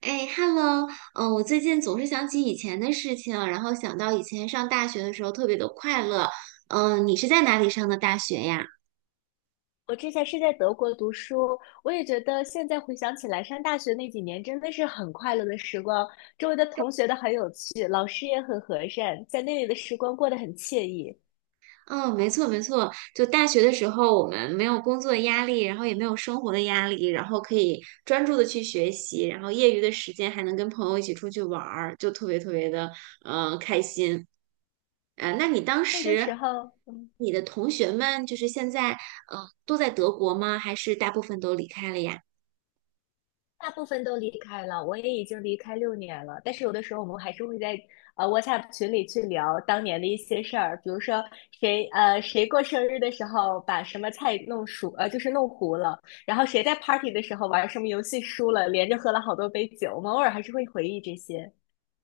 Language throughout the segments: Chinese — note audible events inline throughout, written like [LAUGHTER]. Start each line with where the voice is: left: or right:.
right: 哎，Hello，嗯，我最近总是想起以前的事情，然后想到以前上大学的时候特别的快乐。嗯，你是在哪里上的大学呀？
left: 我之前是在德国读书，我也觉得现在回想起来，上大学那几年真的是很快乐的时光，周围的同学都很有趣，老师也很和善，在那里的时光过得很惬意。
right: 嗯，没错没错，就大学的时候我们没有工作的压力，然后也没有生活的压力，然后可以专注的去学习，然后业余的时间还能跟朋友一起出去玩儿，就特别特别的开心。那你当
left: 那个
right: 时
left: 时候。
right: 你的同学们就是现在都在德国吗？还是大部分都离开了呀？
left: 大部分都离开了，我也已经离开6年了。但是有的时候我们还是会在WhatsApp 群里去聊当年的一些事儿，比如说谁过生日的时候把什么菜弄熟就是弄糊了，然后谁在 party 的时候玩什么游戏输了，连着喝了好多杯酒。我们偶尔还是会回忆这些。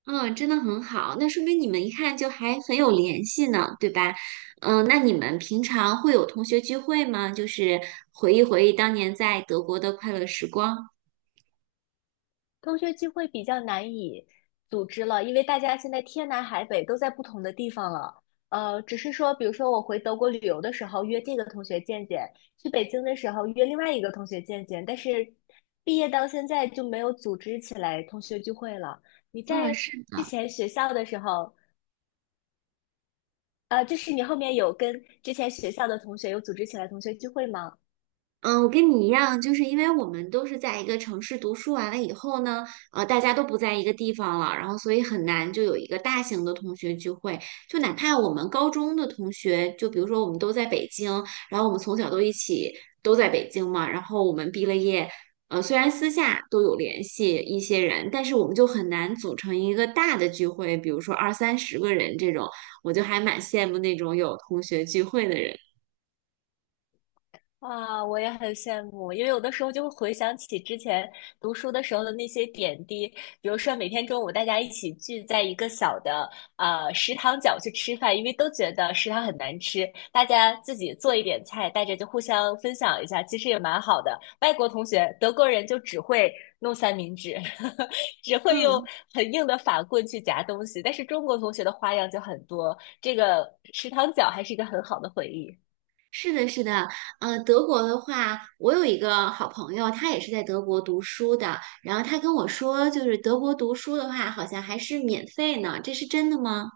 right: 嗯，真的很好，那说明你们一看就还很有联系呢，对吧？嗯，那你们平常会有同学聚会吗？就是回忆回忆当年在德国的快乐时光。
left: 同学聚会比较难以组织了，因为大家现在天南海北都在不同的地方了。只是说，比如说我回德国旅游的时候约这个同学见见，去北京的时候约另外一个同学见见，但是毕业到现在就没有组织起来同学聚会了。你
right: 嗯，
left: 在
right: 是
left: 之
right: 的。
left: 前学校的时候，就是你后面有跟之前学校的同学有组织起来同学聚会吗？
right: 嗯，我跟你一样，就是因为我们都是在一个城市读书完了以后呢，大家都不在一个地方了，然后所以很难就有一个大型的同学聚会。就哪怕我们高中的同学，就比如说我们都在北京，然后我们从小都一起都在北京嘛，然后我们毕了业，虽然私下都有联系一些人，但是我们就很难组成一个大的聚会，比如说二三十个人这种，我就还蛮羡慕那种有同学聚会的人。
left: 啊，我也很羡慕，因为有的时候就会回想起之前读书的时候的那些点滴，比如说每天中午大家一起聚在一个小的食堂角去吃饭，因为都觉得食堂很难吃，大家自己做一点菜，大家就互相分享一下，其实也蛮好的。外国同学，德国人就只会弄三明治，[LAUGHS] 只会用
right: 嗯。
left: 很硬的法棍去夹东西，但是中国同学的花样就很多，这个食堂角还是一个很好的回忆。
right: 是的，是的，德国的话，我有一个好朋友，他也是在德国读书的，然后他跟我说，就是德国读书的话，好像还是免费呢，这是真的吗？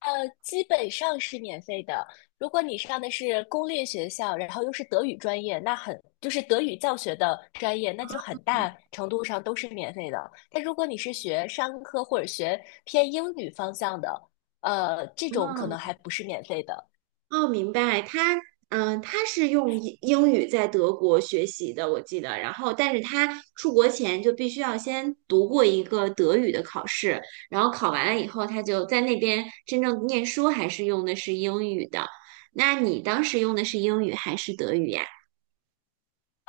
left: 基本上是免费的。如果你上的是公立学校，然后又是德语专业，就是德语教学的专业，那就很大程度上都是免费的。但如果你是学商科或者学偏英语方向的，这种可能
right: 嗯，
left: 还不是免费的。
right: 哦，明白，他，嗯、他是用英语在德国学习的，我记得，然后，但是他出国前就必须要先读过一个德语的考试，然后考完了以后，他就在那边真正念书，还是用的是英语的。那你当时用的是英语还是德语呀？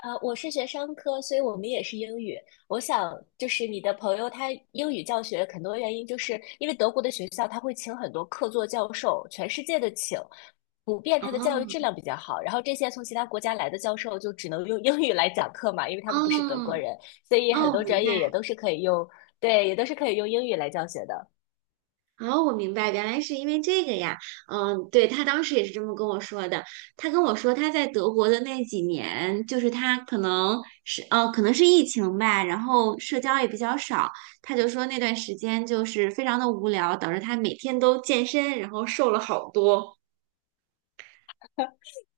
left: 我是学商科，所以我们也是英语。我想，就是你的朋友他英语教学很多原因，就是因为德国的学校他会请很多客座教授，全世界的请，普遍他的教育
right: 啊。
left: 质量比较好。然后这些从其他国家来的教授就只能用英语来讲课嘛，因为他们不是德国
right: 哦
left: 人，所以很
right: 哦，
left: 多
right: 明
left: 专业也
right: 白。
left: 都是可以用，对，也都是可以用英语来教学的。
right: 哦，我明白，原来是因为这个呀。嗯，对，他当时也是这么跟我说的。他跟我说他在德国的那几年，就是他可能是可能是疫情吧，然后社交也比较少。他就说那段时间就是非常的无聊，导致他每天都健身，然后瘦了好多。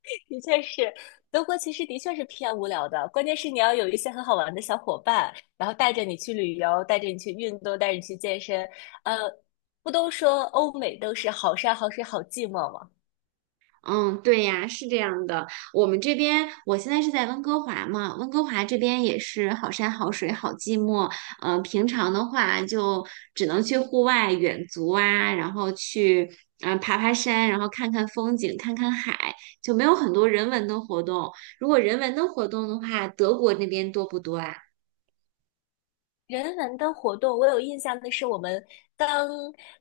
left: [LAUGHS] 的确是，德国其实的确是偏无聊的，关键是你要有一些很好玩的小伙伴，然后带着你去旅游，带着你去运动，带着你去健身。呃，不都说欧美都是好山好水好寂寞吗？
right: 嗯，对呀，是这样的。我们这边，我现在是在温哥华嘛，温哥华这边也是好山好水好寂寞。平常的话就只能去户外远足啊，然后去嗯、爬爬山，然后看看风景，看看海，就没有很多人文的活动。如果人文的活动的话，德国那边多不多啊？
left: 人文的活动，我有印象的是，我们刚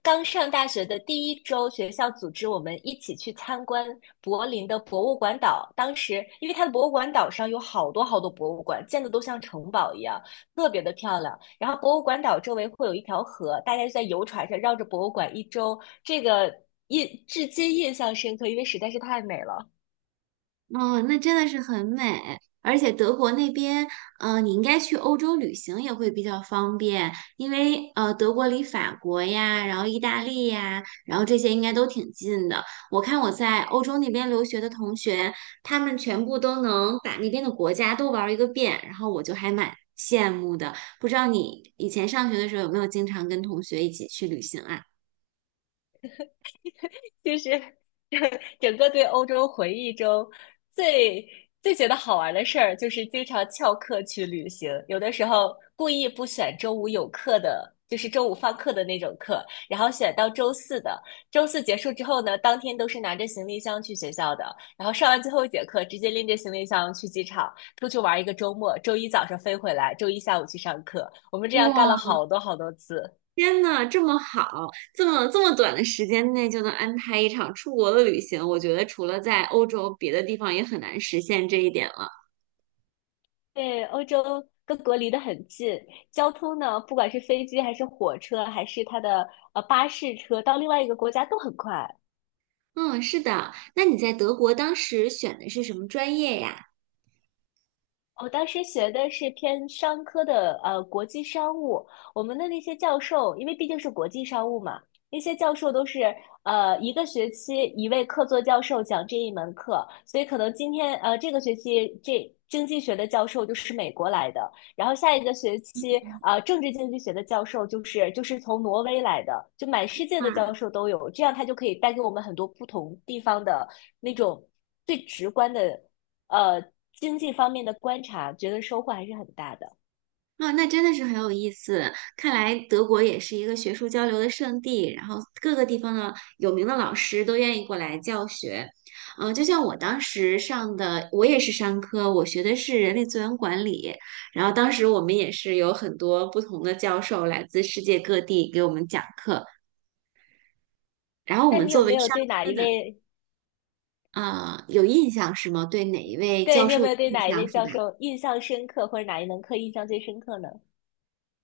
left: 刚上大学的第一周，学校组织我们一起去参观柏林的博物馆岛。当时，因为它的博物馆岛上有好多好多博物馆，建的都像城堡一样，特别的漂亮。然后，博物馆岛周围会有一条河，大家就在游船上绕着博物馆一周。这个至今印象深刻，因为实在是太美了。
right: 哦，那真的是很美，而且德国那边，你应该去欧洲旅行也会比较方便，因为德国离法国呀，然后意大利呀，然后这些应该都挺近的。我看我在欧洲那边留学的同学，他们全部都能把那边的国家都玩儿一个遍，然后我就还蛮羡慕的。不知道你以前上学的时候有没有经常跟同学一起去旅行啊？
left: 就是整个对欧洲回忆中最最觉得好玩的事儿，就是经常翘课去旅行，有的时候故意不选周五有课的。就是周五放课的那种课，然后选到周四的。周四结束之后呢，当天都是拿着行李箱去学校的，然后上完最后一节课，直接拎着行李箱去机场，出去玩一个周末。周一早上飞回来，周一下午去上课。我们这样干
right: 哇！
left: 了好多好多次。
right: 天呐，这么好，这么短的时间内就能安排一场出国的旅行，我觉得除了在欧洲，别的地方也很难实现这一点了。
left: 对，欧洲各国离得很近，交通呢，不管是飞机还是火车，还是它的巴士车，到另外一个国家都很快。
right: 嗯，是的。那你在德国当时选的是什么专业呀？
left: 我当时学的是偏商科的，国际商务。我们的那些教授，因为毕竟是国际商务嘛，那些教授都是一个学期一位客座教授讲这一门课，所以可能这个学期这经济学的教授就是美国来的，然后下一个学期啊，政治经济学的教授就是从挪威来的，就满世界的教
right: 啊
left: 授都有，这样他就可以带给我们很多不同地方的那种最直观的。呃经济方面的观察，觉得收获还是很大的。
right: 啊，那真的是很有意思。看来德国也是一个学术交流的圣地，然后各个地方的有名的老师都愿意过来教学。嗯、就像我当时上的，我也是商科，我学的是人力资源管理。然后当时我们也是有很多不同的教授来自世界各地给我们讲课。然后我
left: 但
right: 们
left: 你有
right: 作为
left: 没有
right: 商
left: 对哪
right: 科
left: 一
right: 的，
left: 位，
right: 啊、有印象是吗？对哪一位
left: 对，
right: 教
left: 你有
right: 授
left: 没
right: 有
left: 有对
right: 印
left: 哪一
right: 象
left: 位
right: 是吧？
left: 教授印象深刻，或者哪一门课印象最深刻呢？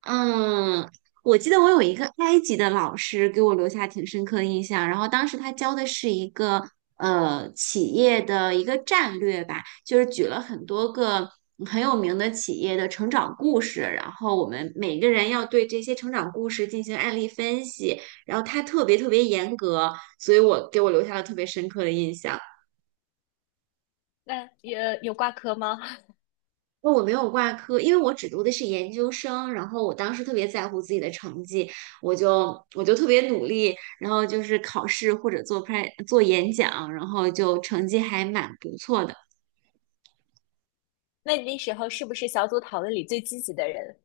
right: 嗯，我记得我有一个埃及的老师给我留下挺深刻的印象，然后当时他教的是一个企业的一个战略吧，就是举了很多个很有名的企业的成长故事，然后我们每个人要对这些成长故事进行案例分析，然后他特别特别严格，所以我给我留下了特别深刻的印象。
left: 那有挂科吗？
right: 我没有挂科，因为我只读的是研究生，然后我当时特别在乎自己的成绩，我就特别努力，然后就是考试或者做 p 做演讲，然后就成绩还蛮不错的。
left: [LAUGHS] 那你那时候是不是小组讨论里最积极的人？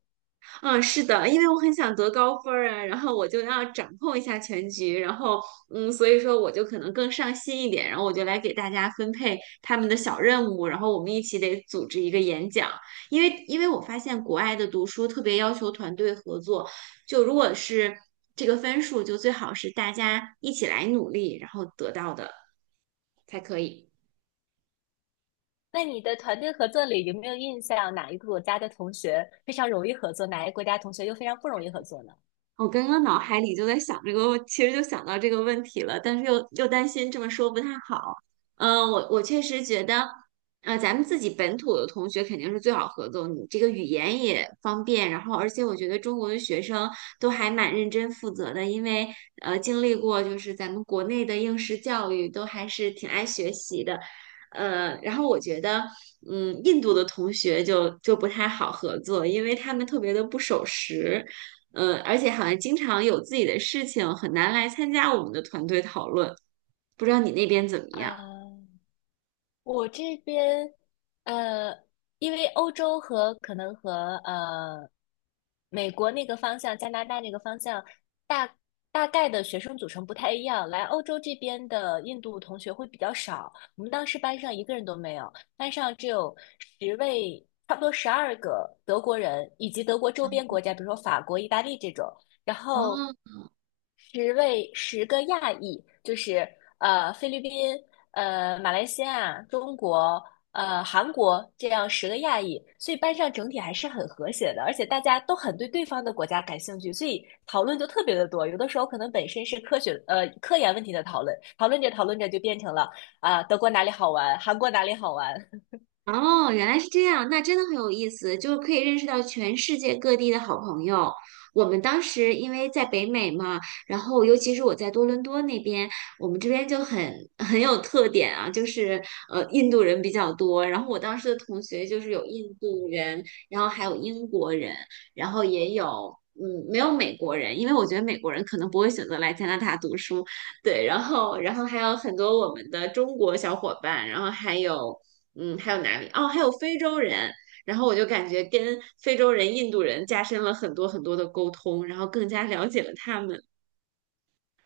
right: 嗯，是的，因为我很想得高分儿啊，然后我就要掌控一下全局，然后嗯，所以说我就可能更上心一点，然后我就来给大家分配他们的小任务，然后我们一起得组织一个演讲，因为我发现国外的读书特别要求团队合作，就如果是这个分数，就最好是大家一起来努力，然后得到的才可以。
left: 那你的团队合作里有没有印象哪一个国家的同学非常容易合作，哪一个国家同学又非常不容易合作呢？
right: 我刚刚脑海里就在想这个问，其实就想到这个问题了，但是又担心这么说不太好。嗯、我确实觉得，咱们自己本土的同学肯定是最好合作，你这个语言也方便，然后而且我觉得中国的学生都还蛮认真负责的，因为经历过就是咱们国内的应试教育，都还是挺爱学习的。然后我觉得，嗯，印度的同学就不太好合作，因为他们特别的不守时。嗯，而且好像经常有自己的事情，很难来参加我们的团队讨论。不知道你那边怎么样？
left: 啊、我这边，呃，因为欧洲和可能和呃美国那个方向、加拿大那个方向，大大概的学生组成不太一样。来欧洲这边的印度同学会比较少，我们当时班上一个人都没有，班上只有十位，差不多12个德国人，以及德国周边国家，比如说法国、意大利这种。然后
right: 啊？
left: 十位十个亚裔，就是菲律宾、马来西亚、中国、韩国这样十个亚裔，所以班上整体还是很和谐的，而且大家都很对对方的国家感兴趣，所以讨论就特别的多。有的时候可能本身是科研问题的讨论，讨论着讨论着就变成了啊、德国哪里好玩，韩国哪里好玩，
right: 哦，原来是这样，那真的很有意思，就是可以认识到全世界各地的好朋友。我们当时因为在北美嘛，然后尤其是我在多伦多那边，我们这边就很 [LAUGHS] 很有特点啊，就是印度人比较多。然后我当时的同学就是有印度人，然后还有英国人，然后也有嗯没有美国人，因为我觉得美国人可能不会选择来加拿大读书，对，然后还有很多我们的中国小伙伴，然后还有。嗯，还有哪里？哦，还有非洲人。然后我就感觉跟非洲人、印度人加深了很多很多的沟通，然后更加了解了他们，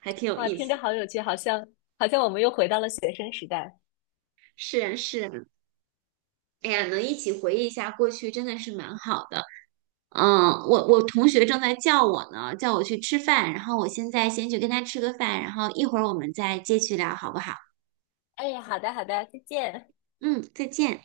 right: 还挺有
left: 哇，
right: 意
left: 听着
right: 思。
left: 好有趣，好像我们又回到了学生时代。
right: 是啊，是啊。哎呀，能一起回忆一下过去，真的是蛮好的。嗯，我同学正在叫我呢，叫我去吃饭，然后我现在先去跟他吃个饭，然后一会儿我们再接续聊，好不好？
left: 哎，好的好的，再见。
right: 嗯，再见。